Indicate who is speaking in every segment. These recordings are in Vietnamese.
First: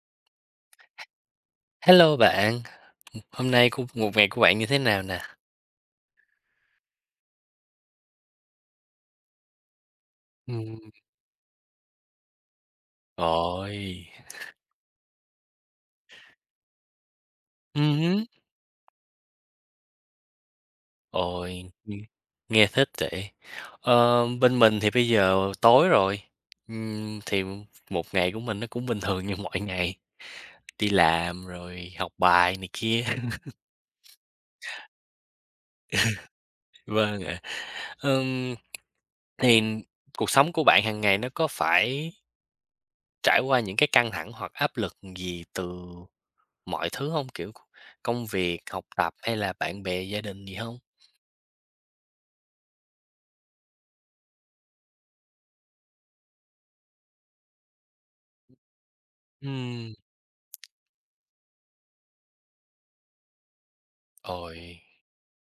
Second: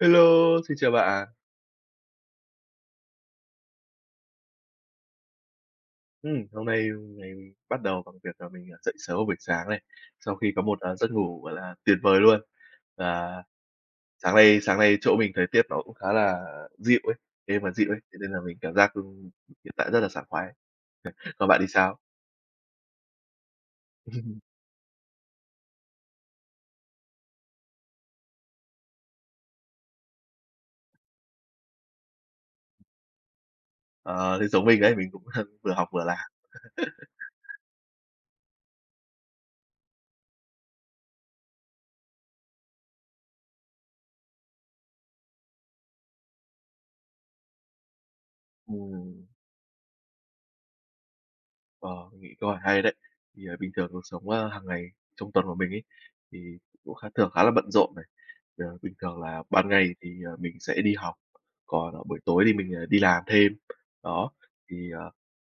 Speaker 1: Hello, xin chào bạn.
Speaker 2: H hello bạn, hôm nay c một ngày của bạn như thế nào nè?
Speaker 1: Ừm, hôm nay mình bắt đầu bằng việc là mình, à, dậy sớm vào buổi sáng này, sau khi có một,
Speaker 2: Ừm.
Speaker 1: à, giấc ngủ, gọi là, tuyệt vời luôn. Và
Speaker 2: Ồi.
Speaker 1: sáng nay sáng nay chỗ mình thời tiết nó cũng khá là dịu ấy, đêm mà dịu
Speaker 2: Ừm
Speaker 1: ấy, thế
Speaker 2: hứ.
Speaker 1: nên là mình cảm giác, ư, hiện tại rất là sảng khoái. Còn bạn thì
Speaker 2: Ồi, ưm,
Speaker 1: sao?
Speaker 2: nghe thích vậy. Ờ, bên mình thì bây giờ tối rồi, ừm, thì một ngày của mình nó cũng bình thường như mọi ngày, đi làm rồi học bài này kia.
Speaker 1: Ờ, thế giống mình đấy, thì mình cũng vừa học vừa làm.
Speaker 2: Vâng ạ. Ừm, thì cuộc sống của bạn hàng ngày nó có phải trải qua những cái căng thẳng hoặc áp lực gì từ mọi thứ hông? Kiểu, c công việc, học tập
Speaker 1: Ừm.
Speaker 2: hay là bạn bè, gia đình gì hông?
Speaker 1: Ờ, mình nghĩ câu hỏi hay đấy. Thì bình thường cuộc sống, ơ, hàng ngày trong tuần của mình ấy, thì cũng khá thường khá là bận rộn này. Ờ, bình thường là ban
Speaker 2: Ừm.
Speaker 1: ngày thì mình sẽ đi học, còn buổi tối thì mình, à, đi làm thêm, đó.
Speaker 2: Ôi.
Speaker 1: Thì, ờ,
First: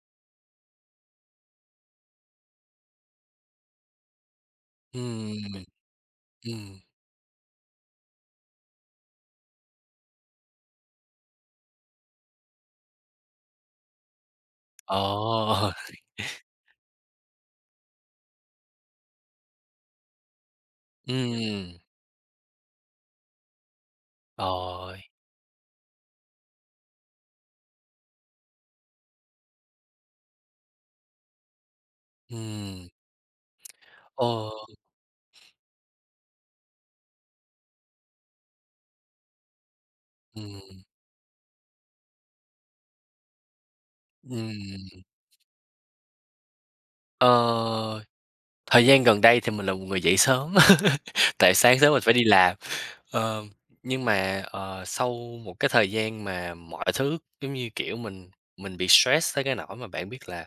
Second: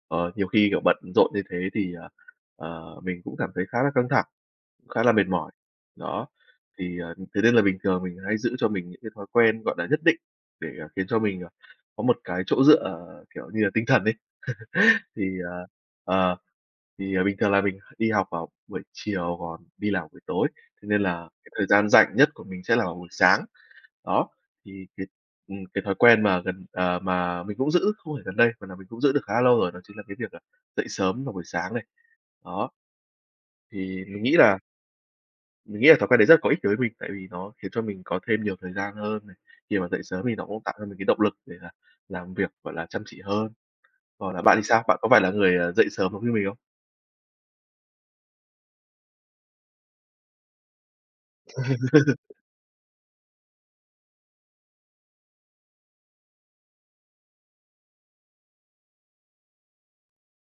Speaker 1: ờ, nhiều khi, kiểu, bận rộn như thế thì, ờ, ờ, mình cũng cảm thấy khá là căng thẳng, khá là mệt
Speaker 2: Ừm,
Speaker 1: mỏi, đó,
Speaker 2: ừm.
Speaker 1: thì, ờ, thế nên là bình thường mình hay giữ cho mình những cái thói quen, gọi là, nhất định, để khiến cho mình, ờ, có một cái chỗ dựa, kiểu như là, tinh thần ấy. Thì, à,
Speaker 2: Ồ.
Speaker 1: ờ, thì bình thường là mình đi học vào buổi chiều còn đi làm buổi tối, thế nên là cái thời
Speaker 2: Ừm.
Speaker 1: gian rảnh nhất của mình sẽ là buổi sáng. Đó, thì cái
Speaker 2: Ôi.
Speaker 1: ừm, cái thói quen mà gần, ờ, mà mình cũng giữ không phải gần đây, mà là mình cũng giữ được khá là lâu rồi đó chính là cái việc dậy, à, sớm vào buổi sáng này. Đó,
Speaker 2: Ừm,
Speaker 1: thì mình nghĩ
Speaker 2: ồ.
Speaker 1: là mình nghĩ là thói quen đấy rất là có ích đối với mình, tại vì nó khiến cho mình có thêm nhiều thời gian hơn này, khi mà dậy sớm thì nó cũng tạo
Speaker 2: Ừm.
Speaker 1: cho mình cái động lực để là làm việc, gọi là, chăm chỉ hơn. Còn là bạn thì sao? Bạn
Speaker 2: Ừm.
Speaker 1: có phải là người, ờ, dậy sớm giống như mình không?
Speaker 2: Ờ, thời gian gần đây thì mình là một người dậy sớm, tại sáng sớm mình phải đi làm. Ờ, nhưng mà, ờ, sau một cái thời gian mà mọi thứ, giống như, kiểu, mình mình bị stress tới cái nỗi mà bạn biết là,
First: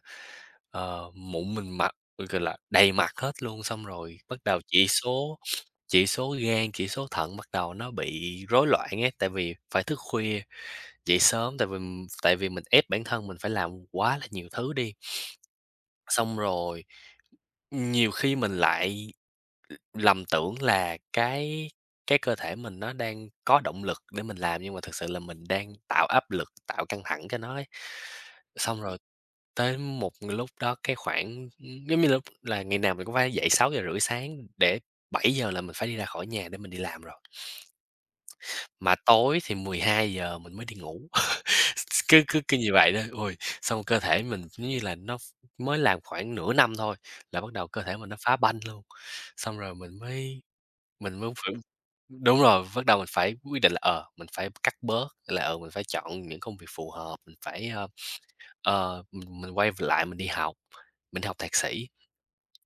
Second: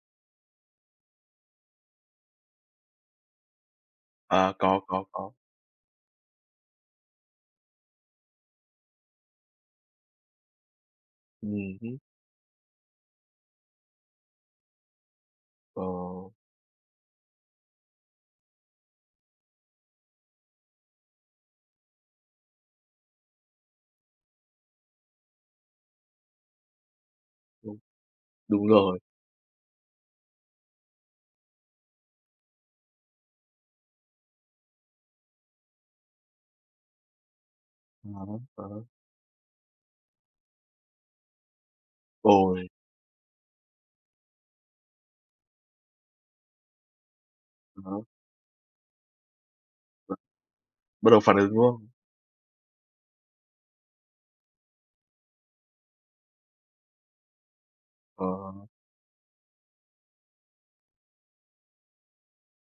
Speaker 2: ờ, mụn mình mặt, ừ, gọi là, đầy mặt hết luôn, xong rồi bắt
Speaker 1: À,
Speaker 2: đầu
Speaker 1: có,
Speaker 2: chỉ
Speaker 1: có, có.
Speaker 2: số chỉ số gan, chỉ số thận bắt đầu nó bị rối loạn ấy. Tại vì phải thức khuya, dậy sớm, tại
Speaker 1: Ừm
Speaker 2: vì
Speaker 1: hứm.
Speaker 2: tại vì mình ép bản thân mình phải làm quá là nhiều thứ đi.
Speaker 1: Ờ.
Speaker 2: Xong rồi, ừm, nhiều khi mình lại lầm tưởng là cái cái cơ thể mình nó đang có động lực để mình làm, nhưng mà thực sự là mình đang tạo áp lực, tạo căng thẳng cho nó ấy.
Speaker 1: Đúng. Đúng
Speaker 2: Xong rồi
Speaker 1: rồi.
Speaker 2: tới một lúc đó, cái, khoảng, ưm, giống như la là ngày nào mình cũng phải dậy 6 giờ rưỡi sáng để 7 giờ là mình phải đi ra khỏi nhà để mình đi làm rồi.
Speaker 1: À há, ờ hớ.
Speaker 2: Mà tối thì 12 giờ mình mới đi ngủ, cứ cứ cứ
Speaker 1: Ôi!
Speaker 2: như vậy đó. Ôi, xong cơ thể mình, giống như là, nó ph mới làm khoảng nửa năm thôi, là bắt đầu cơ thể
Speaker 1: [unintelligible]
Speaker 2: mình nó phá banh luôn. Xong rồi mình
Speaker 1: [unintelligible]
Speaker 2: mới
Speaker 1: Bắt
Speaker 2: mình
Speaker 1: đầu
Speaker 2: mới
Speaker 1: phản ứng,
Speaker 2: phải
Speaker 1: đúng hông?
Speaker 2: đúng rồi, bắt đầu mình phải quyết định là, ờ, mình phải cắt bớt là, ờ, mình phải chọn những công việc phù hợp, mình phải, ơ,
Speaker 1: Ờ.
Speaker 2: ờ, ừm, mình quay v lại mình đi học, mình đi học thạc sĩ.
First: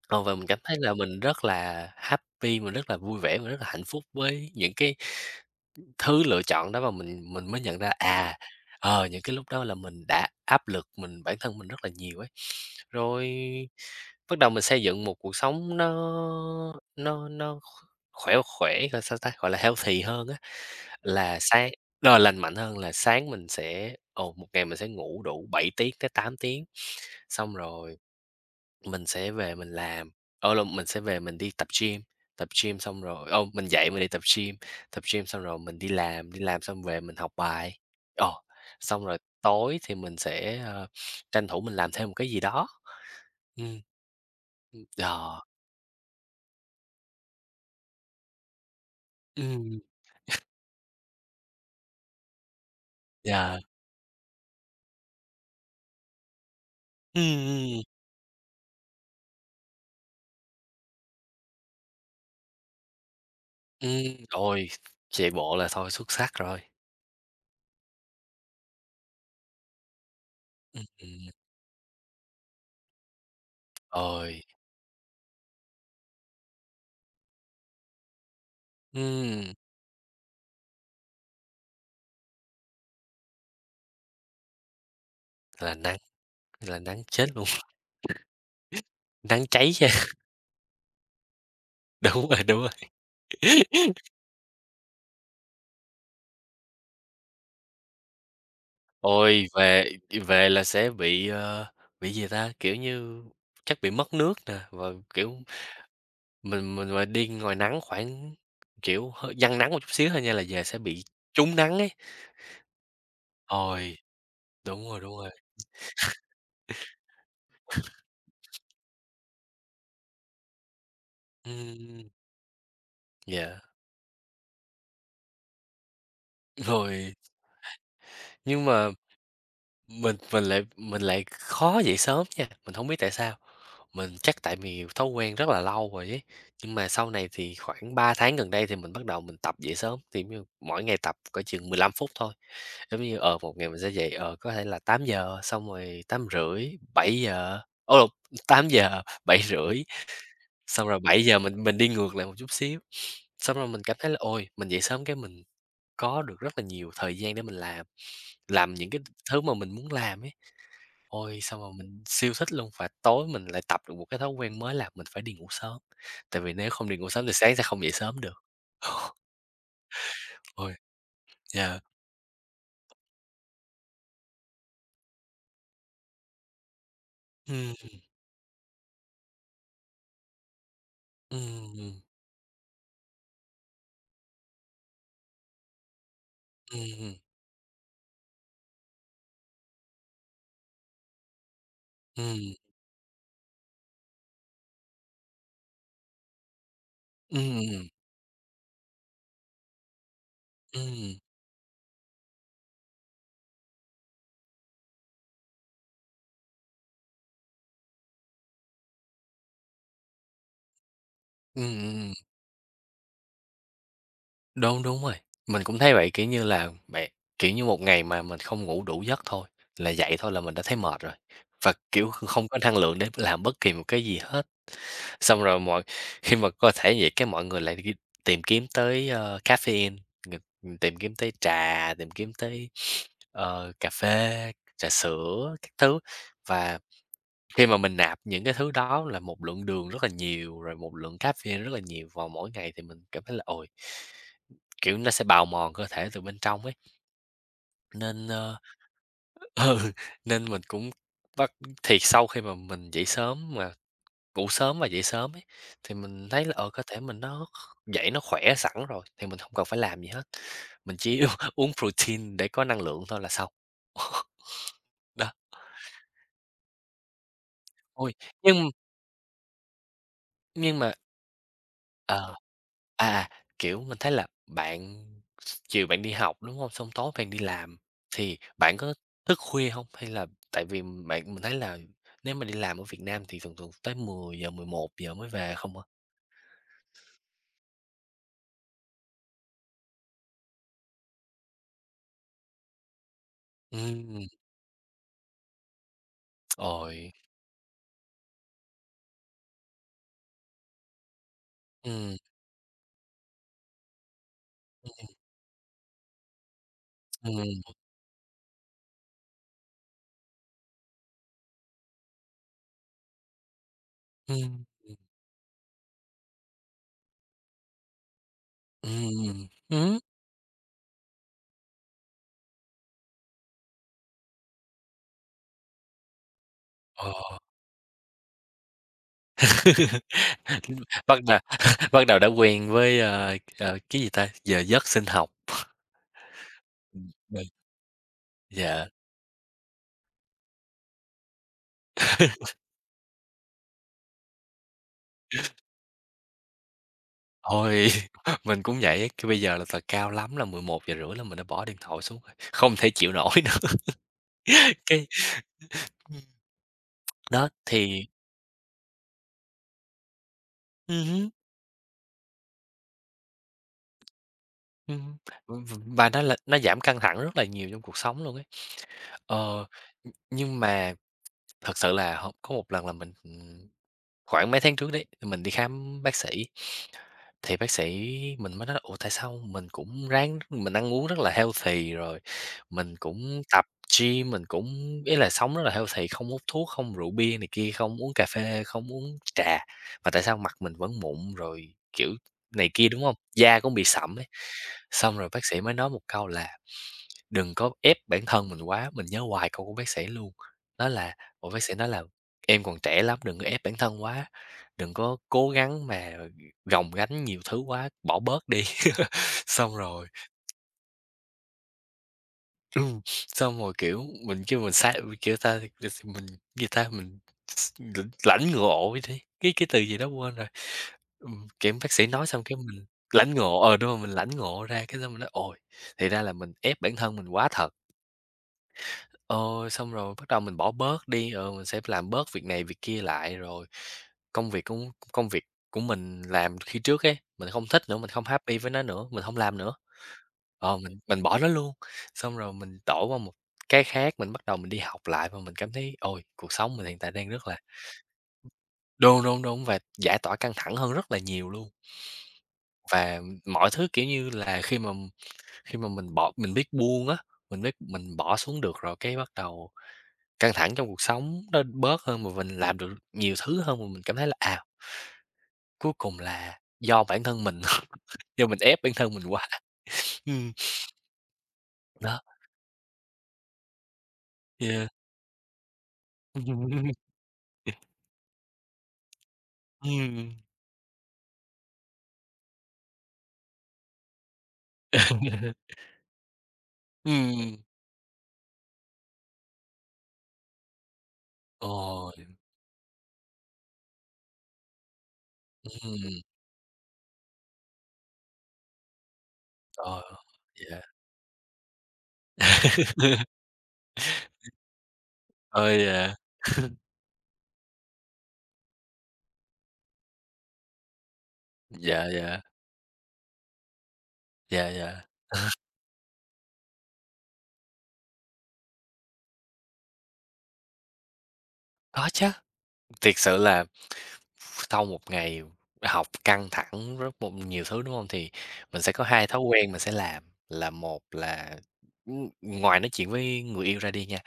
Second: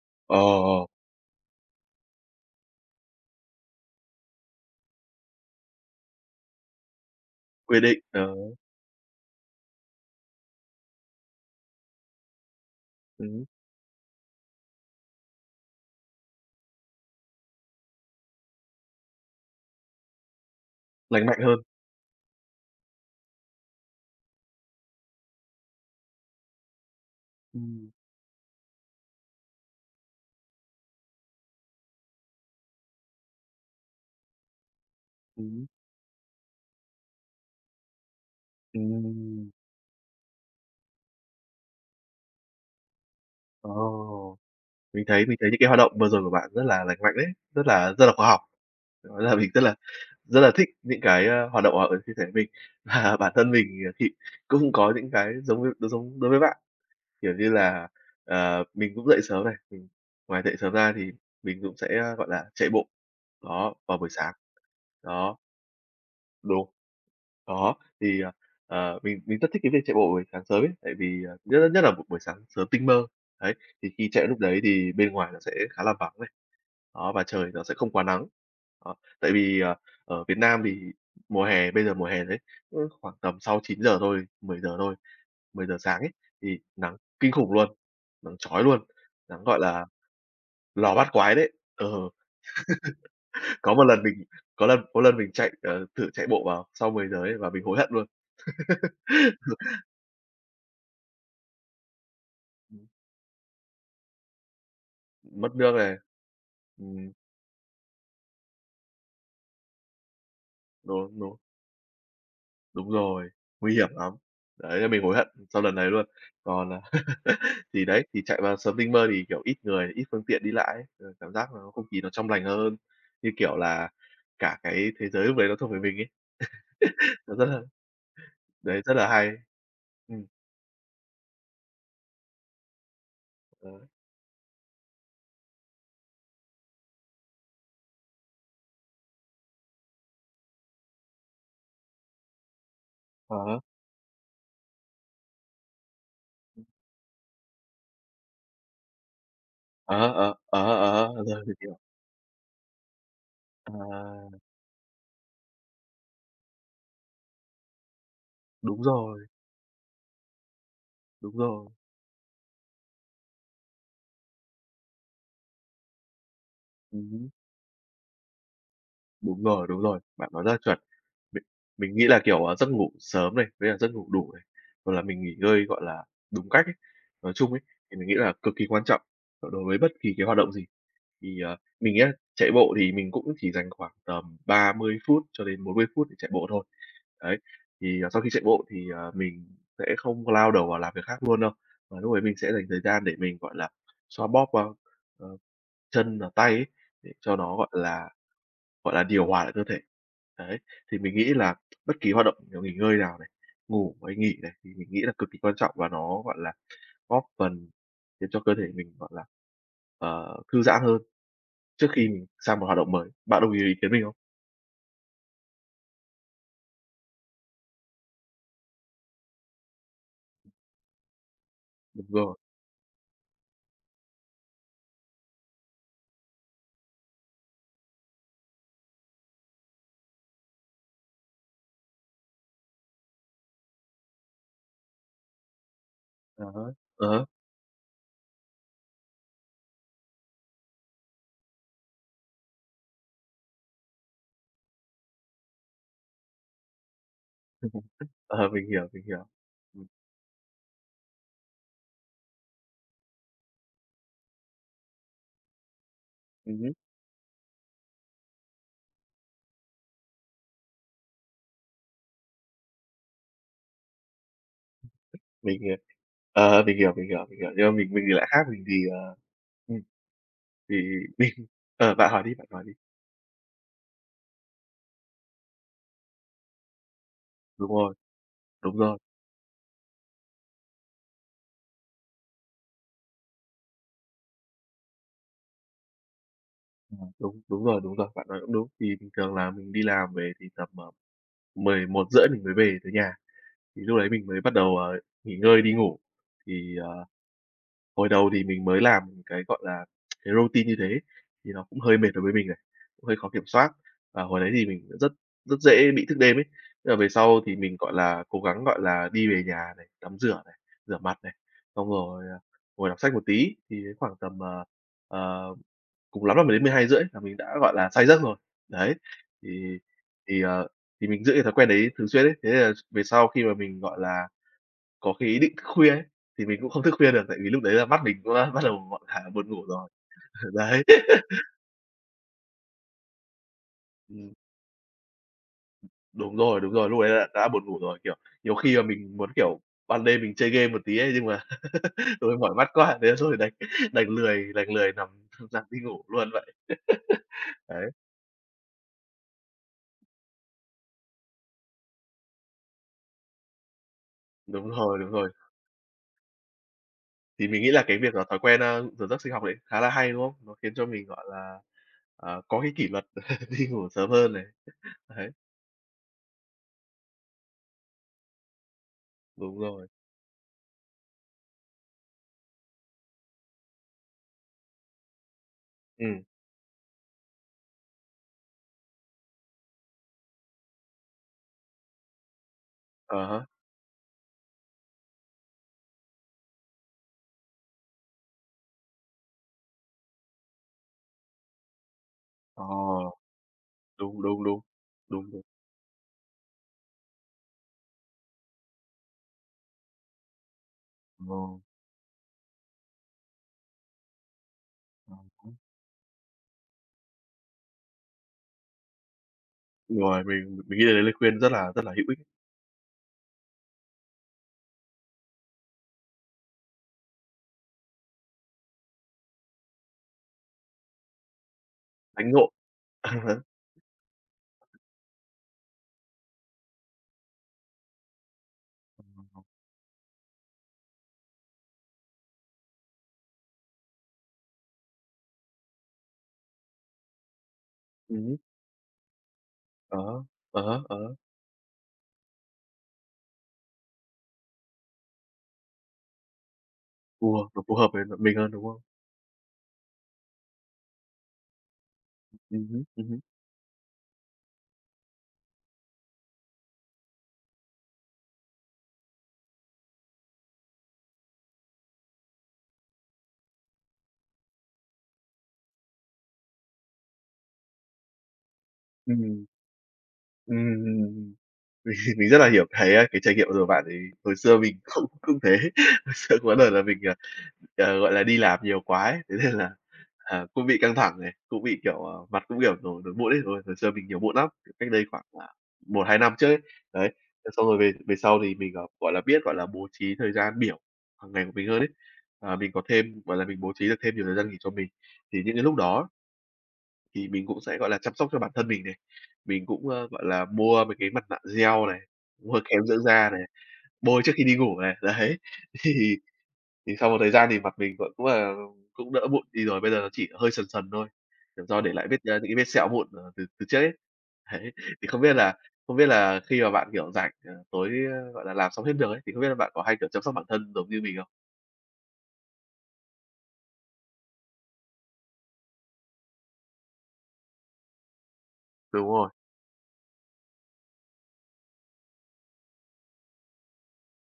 Speaker 2: Ờ, và
Speaker 1: Ồ,
Speaker 2: mình cảm thấy
Speaker 1: ồ, ồ!
Speaker 2: là mình rất là happy mình rất là vui vẻ, mình rất là hạnh phúc với những cái thứ lựa chọn đó và mình mình mới nhận
Speaker 1: Quy
Speaker 2: ra,
Speaker 1: định, đớ.
Speaker 2: à, ờ, những cái lúc đó là mình đã áp lực mình bản thân mình rất là nhiều ấy.
Speaker 1: Ừm
Speaker 2: Rồi,
Speaker 1: hưm.
Speaker 2: bắt đầu mình xây dựng một cuộc sống nó nó nó kh khỏe khỏe, gọi sao ta? Gọi là healthy hơn á.
Speaker 1: Lành
Speaker 2: Là
Speaker 1: mạnh hơn.
Speaker 2: sáng ờ, lành mạnh hơn, là sáng mình sẽ ồ, một ngày mình sẽ ngủ đủ 7 tiếng tới 8 tiếng, xong
Speaker 1: Ừm.
Speaker 2: rồi mình sẽ về mình làm ở lộn, mình sẽ về mình đi tập gym, tập gym xong rồi ồ, mình dậy mình đi tập gym, tập gym xong
Speaker 1: Ừm
Speaker 2: rồi
Speaker 1: hưm.
Speaker 2: mình đi làm, đi làm xong về mình học bài, ờ, xong rồi
Speaker 1: Ừm.
Speaker 2: tối thì mình sẽ, ơ, tranh thủ mình làm thêm một cái gì đó. Ừm.
Speaker 1: Ồ!
Speaker 2: Ừm,
Speaker 1: Mình thấy mình
Speaker 2: đò.
Speaker 1: thấy những cái hoạt động vừa rồi của bạn rất là lành mạnh đấy, rất là rất là khóa học. Đó là mình rất là
Speaker 2: Ừm.
Speaker 1: rất là thích những cái, a, hoạt động [unintelligible] như thế của mình. Và bản thân
Speaker 2: Yeah.
Speaker 1: mình, ờ, thị cũng có những cái giống v đ giống đối với bạn.
Speaker 2: Ừm,
Speaker 1: Kiểu như
Speaker 2: ừm.
Speaker 1: là, ờ, mình cũng dậy sớm này, mình ngoài dậy sớm ra thì mình cũng sẽ, a, gọi là, chạy bộ, đó, vào buổi
Speaker 2: Ừm,
Speaker 1: sáng.
Speaker 2: tồi, chạy
Speaker 1: Đó.
Speaker 2: bộ là thôi xuất sắc rồi.
Speaker 1: Đúng. Đó, thì, ờ, ờ, mình mình rất thích cái việc chạy bộ buổi sáng sớm ấy,
Speaker 2: Ừm,
Speaker 1: tại vì,
Speaker 2: ừm.
Speaker 1: ờ, nhất là nhất là một buổi sáng sớm tinh mơ. Đấy, thì khi chạy lúc
Speaker 2: Ôi!
Speaker 1: đấy thì bên ngoài nó sẽ khá là vắng này. Đó, và trời nó sẽ không quá nắng, đó. Tại
Speaker 2: Ừm.
Speaker 1: vì, ờ, ở Việt Nam thì mùa hè bây giờ mùa hè đấy, [unintelligible] khoảng tầm sau 9 giờ thôi, 10 giờ thôi, 10
Speaker 2: Là
Speaker 1: giờ
Speaker 2: nắng,
Speaker 1: sáng ấy, thì
Speaker 2: là
Speaker 1: nắng
Speaker 2: nắng chết
Speaker 1: kinh
Speaker 2: luôn.
Speaker 1: khủng luôn, nắng chói luôn.
Speaker 2: Nắng
Speaker 1: Nắng, gọi
Speaker 2: cháy
Speaker 1: là,
Speaker 2: da.
Speaker 1: lò bát quái đấy, ừ.
Speaker 2: Đúng rồi, đúng rồi.
Speaker 1: Có một lần mình có lần có lần mình chạy, ờ, thử chạy bộ vào sau 10 giờ ấy và mình hối hận luôn.
Speaker 2: Ôi, về đi về là sẽ bị, ơ, bị gì ta? Kiểu
Speaker 1: Ừm.
Speaker 2: như, chắc bị mất nước nè, và, kiểu,
Speaker 1: Mất nước này.
Speaker 2: mình mình mà
Speaker 1: Ừm.
Speaker 2: đi ngoài nắng khoảng, kiểu, hơi dang nắng một chút xíu thôi nha là về sẽ bị
Speaker 1: Đúng, đúng.
Speaker 2: trúng nắng ấy.
Speaker 1: Đúng rồi, nguy hiểm
Speaker 2: Ôi!
Speaker 1: lắm. Đấy,
Speaker 2: Đúng
Speaker 1: là
Speaker 2: rồi,
Speaker 1: mình hối
Speaker 2: đúng
Speaker 1: hận
Speaker 2: rồi.
Speaker 1: sau lần đấy luôn. Còn, à thì đấy, thì chạy vào sớm tinh mơ thì, kiểu, ít người, ít phương tiện đi lại ấy, ờ, cảm giác là
Speaker 2: Ừm,
Speaker 1: không khí
Speaker 2: ừm.
Speaker 1: nó trong lành hơn, như
Speaker 2: Yeah.
Speaker 1: kiểu là, cả cái thế giới lúc đấy nó thuộc về mình ấy.
Speaker 2: Rồi.
Speaker 1: Nó rất là
Speaker 2: Nhưng
Speaker 1: đấy,
Speaker 2: mà
Speaker 1: rất là hay.
Speaker 2: mình
Speaker 1: Ừm.
Speaker 2: mình lại mình lại khó dậy sớm nha, mình hổng biết tại sao.
Speaker 1: Ờ.
Speaker 2: Mình chắc tại vì thói quen rất là lâu rồi ấy, nhưng mà sau này thì khoảng 3 tháng gần đây thì mình bắt đầu mình tập dậy sớm. Thì, giống như, mỗi ngày tập cỡ chừng 15 phút thôi, giống như,
Speaker 1: Ờ
Speaker 2: ờ, một
Speaker 1: ha.
Speaker 2: ngày mình sẽ dậy, ờ, có thể là 8 giờ, xong rồi 8 rưỡi, 7 giờ ô, t tám giờ, 7 rưỡi.
Speaker 1: Ờ ha, ờ, ờ ha,
Speaker 2: Xong
Speaker 1: ờ
Speaker 2: rồi
Speaker 1: ha,
Speaker 2: 7 giờ
Speaker 1: rồi, mình
Speaker 2: mình mình
Speaker 1: hiểu.
Speaker 2: đi ngược lại một chút xíu. Xong rồi mình cảm thấy là
Speaker 1: À.
Speaker 2: "Ôi, mình dậy sớm cái mình có được rất là nhiều thời gian để mình làm, làm
Speaker 1: Đúng
Speaker 2: những cái
Speaker 1: rồi.
Speaker 2: thứ mà mình muốn làm ấy."
Speaker 1: Đúng
Speaker 2: Ôi, xong
Speaker 1: rồi.
Speaker 2: rồi mình siêu thích luôn và tối mình lại tập được một cái thói quen mới là mình phải đi ngủ sớm, tại vì nếu không đi
Speaker 1: Ừm
Speaker 2: ngủ sớm
Speaker 1: hưm.
Speaker 2: thì sáng sẽ không dậy sớm được.
Speaker 1: Đúng rồi đúng rồi. Bạn nói rất là
Speaker 2: Ôi!
Speaker 1: chuẩn, Mình
Speaker 2: Yeah.
Speaker 1: mình nghĩ là, kiểu, ờ, giấc ngủ sớm này, với là giấc ngủ đủ này, hoặc là mình nghỉ ngơi, gọi là, đúng cách ấy, nói chung ấy,
Speaker 2: Ừm.
Speaker 1: thì mình nghĩ là cực kỳ quan trọng đối đối với bất kỳ cái h oạt động gì. Thì, à, mình
Speaker 2: Ừm.
Speaker 1: nhá, chạy bộ thì mình cũng chỉ dành khoảng tầm 30 phút cho đến 40 phút để chạy bộ thôi.
Speaker 2: Ừm hừm.
Speaker 1: Đấy. Thì, à, sau khi chạy bộ thì, ờ, mình sẽ không có lao đầu vào làm việc khác luôn đâu. Mà lúc đấy mình sẽ
Speaker 2: Ừm.
Speaker 1: dành thời gian để mình, gọi là, xoa bóp qua, ờ, chân và tay ấy, để cho
Speaker 2: Ừm,
Speaker 1: nó,
Speaker 2: ừm,
Speaker 1: gọi
Speaker 2: ừm.
Speaker 1: là gọi là, điều hòa lại cơ thể. Đấy. Thì mình
Speaker 2: Ừm.
Speaker 1: nghĩ là bất kỳ hoạt động, kiểu, nghỉ ngơi nào này, ngủ với nghỉ này, thì mình nghĩ là cực kỳ quan trọng và nó, gọi là, góp phần khiến cho cơ thể mình, gọi là, ờ, thư giãn hơn
Speaker 2: Ừm,
Speaker 1: trước
Speaker 2: ừm,
Speaker 1: khi
Speaker 2: ừm.
Speaker 1: mình sang một hoạt động mới. Bạn đồng ý với ý kiến mình hông?
Speaker 2: Đúng, đúng rồi. Mình cũng thấy vậy, kiểu như là, bạ kiểu như một ngày mà mình không ngủ đủ giấc thôi là dậy thôi là mình đã thấy mệt rồi, và,
Speaker 1: Đúng
Speaker 2: kiểu, kh
Speaker 1: rồi.
Speaker 2: không có năng lượng để làm bất kỳ một cái gì hết. Xong rồi mọi khi mà cơ thể vậy cái mọi người lại đi tìm kiếm tới, ơ, cafein, ng ừm, tìm kiếm tới trà, tìm kiếm tới, ờ, cà phê, trà sữa, các thứ.
Speaker 1: À há.
Speaker 2: Và
Speaker 1: Ờ.
Speaker 2: khi mà mình nạp những cái thứ đó là một lượng đường rất là nhiều, rồi một lượng cafein rất là nhiều vào mỗi ngày thì mình cảm thấy là ồi kiểu, nó sẽ bào mòn cơ thể từ bên trong ấy.
Speaker 1: Thì mục đích
Speaker 2: Nên,
Speaker 1: ờ,
Speaker 2: ơ,
Speaker 1: mình hiểu, mình hiểu.
Speaker 2: ừ,
Speaker 1: Ừm.
Speaker 2: nên mình cũng bắt thì sau khi mà mình dậy sớm mà, ngủ sớm và dậy sớm ấy, thì mình thấy là
Speaker 1: Ừm
Speaker 2: ờ
Speaker 1: hứm.
Speaker 2: cơ thể mình nó kh dậy nó khỏe sẵn rồi, thì mình hông cần phải làm gì hết, mình chỉ u uống protein để có năng lượng thôi là xong. Đó.
Speaker 1: Mình, ờ, ờ, mình hiểu, mình hiểu, mình hiểu, nhưng mà mình mình
Speaker 2: Ôi,
Speaker 1: thì lại khác, mình
Speaker 2: nhưng
Speaker 1: thì, ờ ừm. Thì
Speaker 2: Nhưng mà
Speaker 1: mình ờ, bạn hỏi đi,
Speaker 2: Ờ.
Speaker 1: bạn hỏi đi.
Speaker 2: À, kiểu, mình thấy là bạn chiều bạn đi học, đúng hông? Xong tối bạn đi
Speaker 1: Đúng
Speaker 2: làm,
Speaker 1: rồi.
Speaker 2: thì bạn
Speaker 1: Đúng
Speaker 2: có
Speaker 1: rồi.
Speaker 2: thức khuya hông? Hay là tại vì bạn mình thấy là nếu mà đi làm ở Việt Nam thì thường thường tới 10:00-11:00 mới về không à.
Speaker 1: Ừm, đúng, đúng rồi, đúng rồi, bạn nói cũng đúng. Thì bình thường là mình đi làm về thì tầm, ờ, 11:30 mình mới về tới nhà, thì lúc đấy mình
Speaker 2: Ừm.
Speaker 1: mới bắt đầu, ờ, nghỉ ngơi đi ngủ. Thì, ờ,
Speaker 2: Ôi!
Speaker 1: hồi đầu thì mình mới làm cái, gọi là, cái routine như thế ấy, thì nó cũng hơi mệt
Speaker 2: Ừm.
Speaker 1: đối với mình này, cũng hơi khó kiểm soát. Và hồi đấy thì mình cũng rất
Speaker 2: Ừm.
Speaker 1: rất dễ bị thức đêm ấy, thế là về sau thì
Speaker 2: Ừm.
Speaker 1: mình, gọi là, cố gắng, gọi là, đi về nhà này, tắm rửa này, rửa mặt này, xong rồi, à, ngồi đọc sách một tí, thì khoảng tầm, ờ,
Speaker 2: Ừm, ừm.
Speaker 1: ờ, cùng lắm là 10:00-12:30 là mình đã, gọi là, say giấc rồi. Đấy.
Speaker 2: Ừm, ừm
Speaker 1: Thì
Speaker 2: hứm.
Speaker 1: thì, ờ, thì mình giữ cái thói quen đấy thường xuyên ấy, thế là về sau khi mà mình, gọi là, có cái ý định thức khuya ấy, thì mình cũng không thức khuya được
Speaker 2: Ờ.
Speaker 1: tại vì lúc đấy là mắt mình cũng đã bắt đầu, gọi là, buồn ngủ rồi.
Speaker 2: Ưm,
Speaker 1: Đấy.
Speaker 2: bắt đ bắt đầu đã quen với, ơ, ờ, cái gì ta,
Speaker 1: Ừm.
Speaker 2: giờ giấc sinh học.
Speaker 1: Đúng rồi, đúng rồi, lúc
Speaker 2: Ừm.
Speaker 1: đấy là đã
Speaker 2: [unintelligible]
Speaker 1: buồn ngủ rồi. Kiểu, nhiều khi là
Speaker 2: Yeah.
Speaker 1: mình muốn, kiểu, ban đêm mình chơi game một tí ấy, nhưng mà thôi mỏi mắt quá, thế là thôi đành đành lười đành lười nằm nằm đi ngủ luôn vậy. Đấy.
Speaker 2: Ôi! Mình cũng vậy, kiểu, bây giờ là t cao lắm là 11:30 là mình đã bỏ điện thoại xuống rồi, không thể chịu nổi nữa.
Speaker 1: Đúng rồi,
Speaker 2: Cái
Speaker 1: đúng rồi.
Speaker 2: ưm, ừm.
Speaker 1: Thì
Speaker 2: Đó,
Speaker 1: mình nghĩ là cái
Speaker 2: thì
Speaker 1: việc là thói quen, a, giờ giấc sinh học đấy khá là hay, đúng không? Nó khiến cho
Speaker 2: Ừm
Speaker 1: mình, gọi
Speaker 2: hứm.
Speaker 1: là, à, có cái kỷ luật đi ngủ sớm hơn này.
Speaker 2: Ừm.
Speaker 1: Đấy.
Speaker 2: Và nó là nó giảm căng thẳng rất là nhiều trong cuộc sống luôn ấy.
Speaker 1: Đúng
Speaker 2: Ờ.
Speaker 1: rồi.
Speaker 2: Ừm, nhưng mà thật sự là h có một lần là mình, ừm, khoảng mấy tháng trước đấy, mình đi khám bác
Speaker 1: Ừm.
Speaker 2: sĩ thì bác sĩ mình mới nói là "Ủa, tại sao mình cũng ráng mình ăn uống rất là healthy rồi, mình
Speaker 1: À
Speaker 2: cũng
Speaker 1: há.
Speaker 2: tập gym, mình cũng ý là sống rất là healthy, không hút thuốc, không rượu bia này kia, không uống cà phê, không uống trà, mà tại sao mặt mình vẫn mụn?" rồi, kiểu,
Speaker 1: Ồ.
Speaker 2: này kia, đúng hông? Da cũng bị sạm
Speaker 1: Đúng,
Speaker 2: ấy.
Speaker 1: đúng, đúng.
Speaker 2: Xong rồi
Speaker 1: Đúng, đúng.
Speaker 2: bác sĩ mới nói một câu là "Đừng có ép bản thân mình quá", mình nhớ hoài câu của bác sĩ luôn, nói là, ồ,
Speaker 1: Vâng.
Speaker 2: bác sĩ nói là "Em còn trẻ lắm, đừng có ép bản thân quá, đừng có
Speaker 1: Ừm
Speaker 2: cố
Speaker 1: hứm.
Speaker 2: gắng mà, ừ, gồng gánh nhiều thứ quá bỏ bớt đi." Xong rồi
Speaker 1: Rồi, mình mình nghĩ là đấy lời khuyên rất là rất là hữu ích.
Speaker 2: Ừ, xong rồi, kiểu, mình kêu mình xạo, mình kêu ta, [unintelligible] mình, gì ta, mình x l lãnh ngộ vậy đi, cái cái từ gì đó quên rồi. Ừm, kiểu, bác sĩ nói
Speaker 1: Lãnh
Speaker 2: xong
Speaker 1: ngộ.
Speaker 2: cái mình
Speaker 1: À há.
Speaker 2: lãnh ngộ, ờ, đúng rồi, mình lãnh ngộ ra, cái xong mình nói: "Ồ, thì ra là mình ép bản thân mình quá thật." Ờ, xong rồi bắt đầu mình bỏ bớt đi, rồi mình sẽ b làm bớt việc này việc kia lại, rồi, công việc công c công việc của mình làm khi trước ấy, mình hông thích nữa, mình hông
Speaker 1: Ừm hứm.
Speaker 2: happy với nó nữa, mình hông làm nữa.
Speaker 1: Ờ ha, ờ
Speaker 2: Ờ,
Speaker 1: ha, ờ
Speaker 2: mình
Speaker 1: ha.
Speaker 2: mình bỏ nó luôn. Xong rồi mình tổ qua một cái khác, mình bắt đầu mình đi học lại và mình cảm thấy: "Ôi, cuộc sống mình hiện tại đang
Speaker 1: Phù
Speaker 2: rất
Speaker 1: hợp
Speaker 2: là"
Speaker 1: nó phù hợp với m mình hơn, đúng không?
Speaker 2: đúng, đúng, đúng, và giải tỏa căng thẳng hơn rất là nhiều luôn.
Speaker 1: Ừm hứm, ừm
Speaker 2: Và,
Speaker 1: hứm.
Speaker 2: ừm, mọi thứ, kiểu như là, khi mà khi mà mình bỏ mình biết buông á, mình biết mình bỏ xuống được rồi, cái bắt đầu căng thẳng trong cuộc sống nó bớt hơn và mình làm được nhiều thứ hơn. Và mình cảm thấy là "À cuối cùng là do bản thân mình. Do mình ép bản thân mình
Speaker 1: Ừm.
Speaker 2: quá." Ừm.
Speaker 1: Ừm, ừm, ừm. Mình
Speaker 2: Đó.
Speaker 1: mình rất là hiểu, cái, á, cái trải nghiệm vừa rồi bạn ấy, hồi xưa mình
Speaker 2: Yeah.
Speaker 1: không cũng thế. Hồi xưa có đợt là
Speaker 2: Ừm.
Speaker 1: mình, ờ, ờ, gọi là, đi làm nhiều quá ấy, thế nên là,
Speaker 2: Ừm, ừm.
Speaker 1: à, cũng bị căng thẳng này, cũng bị, kiểu, ờ, mặt cũng, kiểu, nổi nổi mụn ấy. Hồi hồi xưa mình nhiều mụn lắm, cách đây khoảng, à,
Speaker 2: [unintelligible]
Speaker 1: 1, 2 năm trước ấy. Đấy,
Speaker 2: Ừm,
Speaker 1: thế
Speaker 2: ừm.
Speaker 1: xong rồi về về sau thì mình, ờ, gọi là, biết, gọi là, bố trí thời gian biểu hằng ngày của mình hơn ấy.
Speaker 2: Ờ. Hiểu.
Speaker 1: À, mình có thêm gọi là, mình bố trí được thêm nhiều thời gian nghỉ cho mình. Thì những cái lúc đó á
Speaker 2: Ừm.
Speaker 1: Thì mình cũng sẽ, gọi là, chăm sóc cho bản thân mình này. Mình cũng,
Speaker 2: Ờ,
Speaker 1: ơ, gọi là,
Speaker 2: yeah.
Speaker 1: mua mấy cái mặt nạ gel này, mua kem dưỡng da này, bôi trước khi đi ngủ này, đấy.
Speaker 2: Ô, yeah.
Speaker 1: Thì thì sau một thời gian thì mặt mình v cũng là cũng đỡ mụn đi rồi, bây giờ là chỉ hơi sần sần thôi, kiểu, do để
Speaker 2: Dạ,
Speaker 1: lại vết, a,
Speaker 2: dạ.
Speaker 1: những cái vết sẹo mụn, ờ, từ từ trước ấy.
Speaker 2: Dạ,
Speaker 1: Đấy,
Speaker 2: dạ.
Speaker 1: thì không biết là không biết là khi mà bạn kiểu rảnh, ờ, tối, gọi là, làm xong hết được ấy, thì không biết là bạn có hay kiểu chăm sóc bản thân giống như mình không?
Speaker 2: Có chớ, thiệt sự là ph sau một ngày học căng thẳng rất một nhiều thứ, đúng hông? Thì mình sẽ có
Speaker 1: Đúng
Speaker 2: hai
Speaker 1: rồi.
Speaker 2: thói quen mình sẽ làm, là một là, ừm, ngoài nói chuyện với người yêu ra đi nha,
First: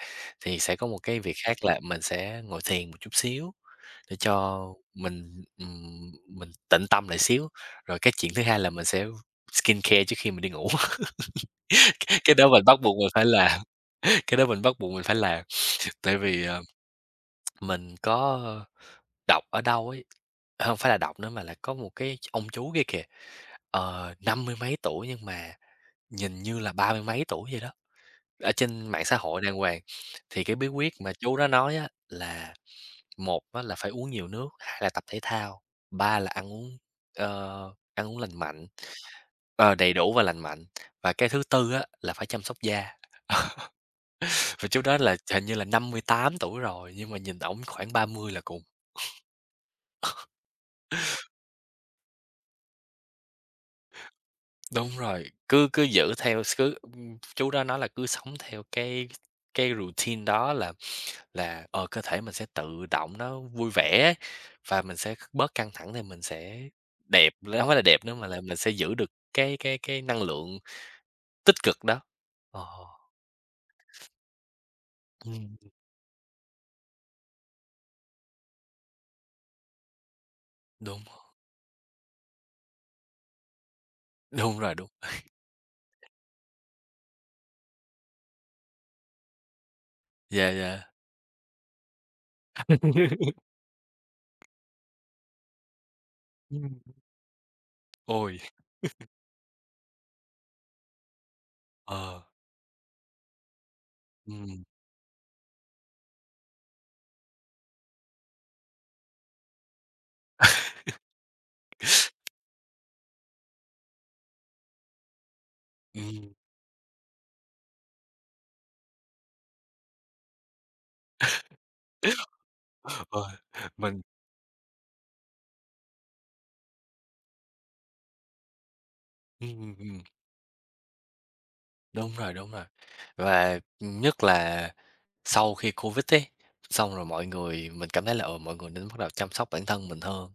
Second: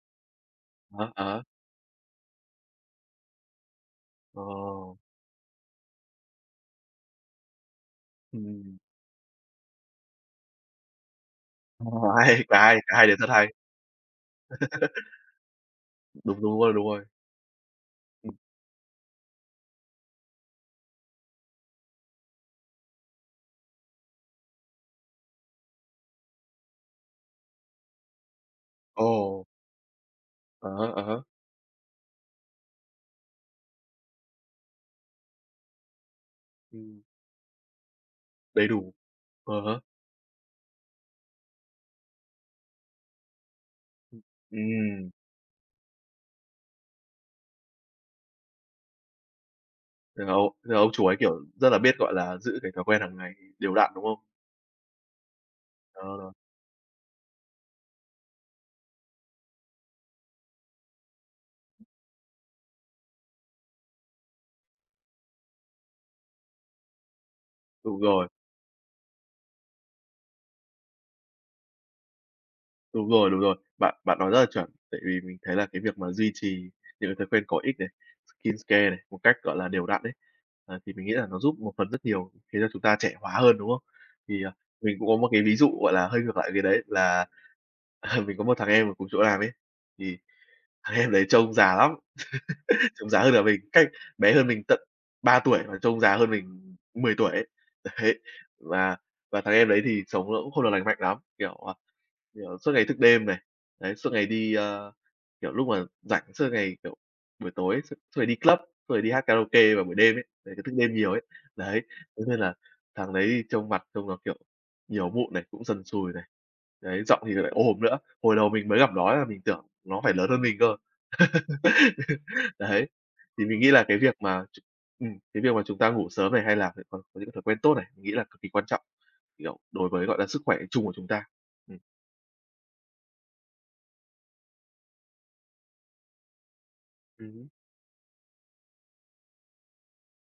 Speaker 2: thì sẽ có một
Speaker 1: A,
Speaker 2: cái việc
Speaker 1: á.
Speaker 2: khác là mình sẽ ngồi thiền một chút xíu, để cho
Speaker 1: Ồ.
Speaker 2: mình, ừm, mình tịnh tâm lại xíu, rồi cái chuyện thứ hai là
Speaker 1: Ừm.
Speaker 2: mình sẽ v skincare trước khi mình đi ngủ,
Speaker 1: Ồ
Speaker 2: c cái
Speaker 1: hay,
Speaker 2: đó
Speaker 1: cả
Speaker 2: mình
Speaker 1: hai
Speaker 2: bắt
Speaker 1: cả
Speaker 2: buộc
Speaker 1: hai
Speaker 2: mình
Speaker 1: đều
Speaker 2: phải
Speaker 1: rất hay.
Speaker 2: làm, cái đó mình bắt buộc mình phải làm, tại
Speaker 1: Đúng,
Speaker 2: vì,
Speaker 1: đúng
Speaker 2: ờ,
Speaker 1: rồi, đúng rồi.
Speaker 2: mình
Speaker 1: Ừ.
Speaker 2: có đọc ở đâu ấy, hông phải là đọc nữa mà là có một cái ch ông chú kia kìa, ờ, năm mươi mấy tuổi nhưng mà nhìn như là ba mươi mấy tuổi vậy đó, ở trên mạng xã hội
Speaker 1: Ồ.
Speaker 2: đàng hoàng, thì cái bí
Speaker 1: À ha,
Speaker 2: quyết
Speaker 1: à
Speaker 2: mà
Speaker 1: há.
Speaker 2: chú đó nói à là, một á là phải uống nhiều nước, hai là tập thể thao, ba là ăn uống,
Speaker 1: Ừm.
Speaker 2: ơ, ăn uống lành mạnh,
Speaker 1: Đầy đủ, á
Speaker 2: ờ,
Speaker 1: há.
Speaker 2: đầy đủ và lành mạnh, và cái thứ tư á là phải chăm sóc da.
Speaker 1: Ưm,
Speaker 2: Và chú đó
Speaker 1: ừm.
Speaker 2: là ch hình như là 58 tuổi rồi, nhưng mà nhìn ổng khoảng 30 là cùng.
Speaker 1: Hiểu, thế là ông chú ấy, kiểu, rất là biết, gọi là, giữ cái thói quen hàng ngày đều đặn, đúng không?
Speaker 2: Đúng rồi, cứ cứ giữ
Speaker 1: Ờ.
Speaker 2: theo s cứ ưm, chú đó nói là cứ sống theo cái cái routine đó là là, ờ, cơ thể mình sẽ tự động nó vui vẻ ấy, và mình sẽ kh bớt căng thẳng thì mình sẽ đẹp nữa hông phải là
Speaker 1: Đúng
Speaker 2: đẹp nữa mà
Speaker 1: rồi.
Speaker 2: là mình sẽ giữ được cái cái cái năng lượng tích cực đó, ờ.
Speaker 1: Đúng rồi, đúng rồi. Bạn bạn nói rất là chuẩn tại vì mình thấy
Speaker 2: Ừm.
Speaker 1: là cái việc mà duy trì những cái thói quen có ích này, skincare này, một cách, gọi là, đều đặn ấy, à, thì
Speaker 2: Đúng
Speaker 1: mình nghĩ là
Speaker 2: [unintelligible]
Speaker 1: nó giúp một phần rất nhiều khiến cho chúng ta trẻ hóa hơn, đúng không? Thì, à,
Speaker 2: Đúng rồi, đúng.
Speaker 1: mình cũng có một cái ví dụ, gọi là, hơi ngược lại cái đấy là, à, mình có một thằng em ở cùng chỗ làm ấy, thì
Speaker 2: Yeah, yeah.
Speaker 1: thằng em đấy trông già lắm, trông già hơn cả mình, cách bé hơn mình tận 3 tuổi mà trông già hơn mình
Speaker 2: Ừm.
Speaker 1: 10 tuổi ấy. Đấy,
Speaker 2: Ôi.
Speaker 1: và và thằng em đấy thì sống nó cũng không được lành mạnh lắm. Kiểu, ờ,
Speaker 2: Ờ.
Speaker 1: kiểu, suốt ngày thức đêm này, đấy, suốt ngày đi
Speaker 2: Ừm.
Speaker 1: ơ, kiểu, lúc mà rảnh suốt ngày, kiểu buổi tối, suốt suốt ngày đi club, xong rồi đi hát karaoke vào buổi đêm ấy. Đấy cứ thức đêm nhiều ấy. Đấy, thế nên là thằng đấy trông mặt trông nó, kiểu, nhiều mụn này, cũng sần sùi này.
Speaker 2: Ừm.
Speaker 1: Đấy, giọng thì lại ồm nữa. Hồi đầu mình mới gặp nó ấy là mình tưởng nó phải lớn hơn mình cơ. Đấy,
Speaker 2: Ờ,
Speaker 1: thì mình nghĩ là cái
Speaker 2: mình
Speaker 1: việc mà ch ừm, cái việc mà chúng ta ngủ sớm này hay là [unintelligible] những cái thói quen tốt này, mình nghĩ là cực kỳ quan trọng, kiểu, đối
Speaker 2: Ừm.
Speaker 1: với, gọi là, sức khỏe chung của chúng ta. Ừ.
Speaker 2: Đúng rồi, đúng rồi, và nhất là, sau khi Covid ý, xong rồi mọi
Speaker 1: Ừm hứm.
Speaker 2: người mình cảm thấy là, ờ, mọi người nên bắt đầu chăm sóc bản thân mình hơn.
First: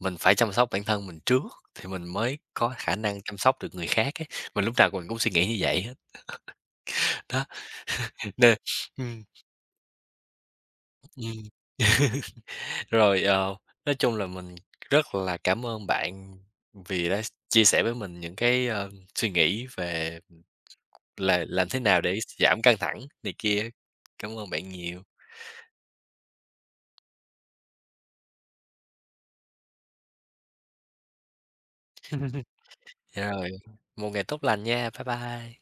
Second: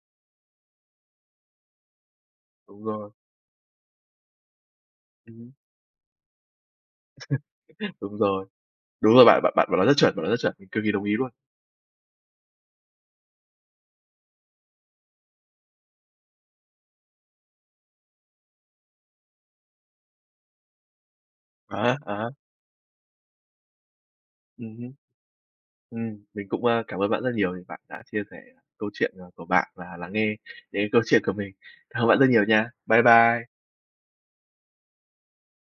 Speaker 2: Mình phải chăm sóc bản thân mình trước, thì mình mới có
Speaker 1: Đúng
Speaker 2: khả
Speaker 1: rồi.
Speaker 2: năng chăm sóc được người khác ấy, mà lúc nào mình cũng suy nghĩ
Speaker 1: Ừ.
Speaker 2: như vậy hết. Đó,
Speaker 1: Đúng rồi.
Speaker 2: nên
Speaker 1: Đúng
Speaker 2: ừm.
Speaker 1: rồi, bạn bạn bạn bạn nói rất chuẩn, bạn nói rất chuẩn, mình cực kì đồng ý luôn.
Speaker 2: Ừm. Rồi, ờ, nói chung là mình rất là cảm ơn bạn vì đã s chia sẻ với mình những cái, ơ, suy nghĩ về, ừm, là làm thế
Speaker 1: À há,
Speaker 2: nào
Speaker 1: à
Speaker 2: để
Speaker 1: há.
Speaker 2: giảm căng thẳng này kia, cảm ơn
Speaker 1: Ừ
Speaker 2: bạn
Speaker 1: hứ.
Speaker 2: nhiều.
Speaker 1: Ừm, mình cũng, ơ, cảm ơn bạn rất là nhiều vì bạn đã chia sẻ câu chuyện, ờ, của bạn và lắng nghe đến câu chuyện của mình. Cảm ơn bạn rất nhiều nha. Bye bye.
Speaker 2: Rồi, một ngày tốt lành nha, bye bye.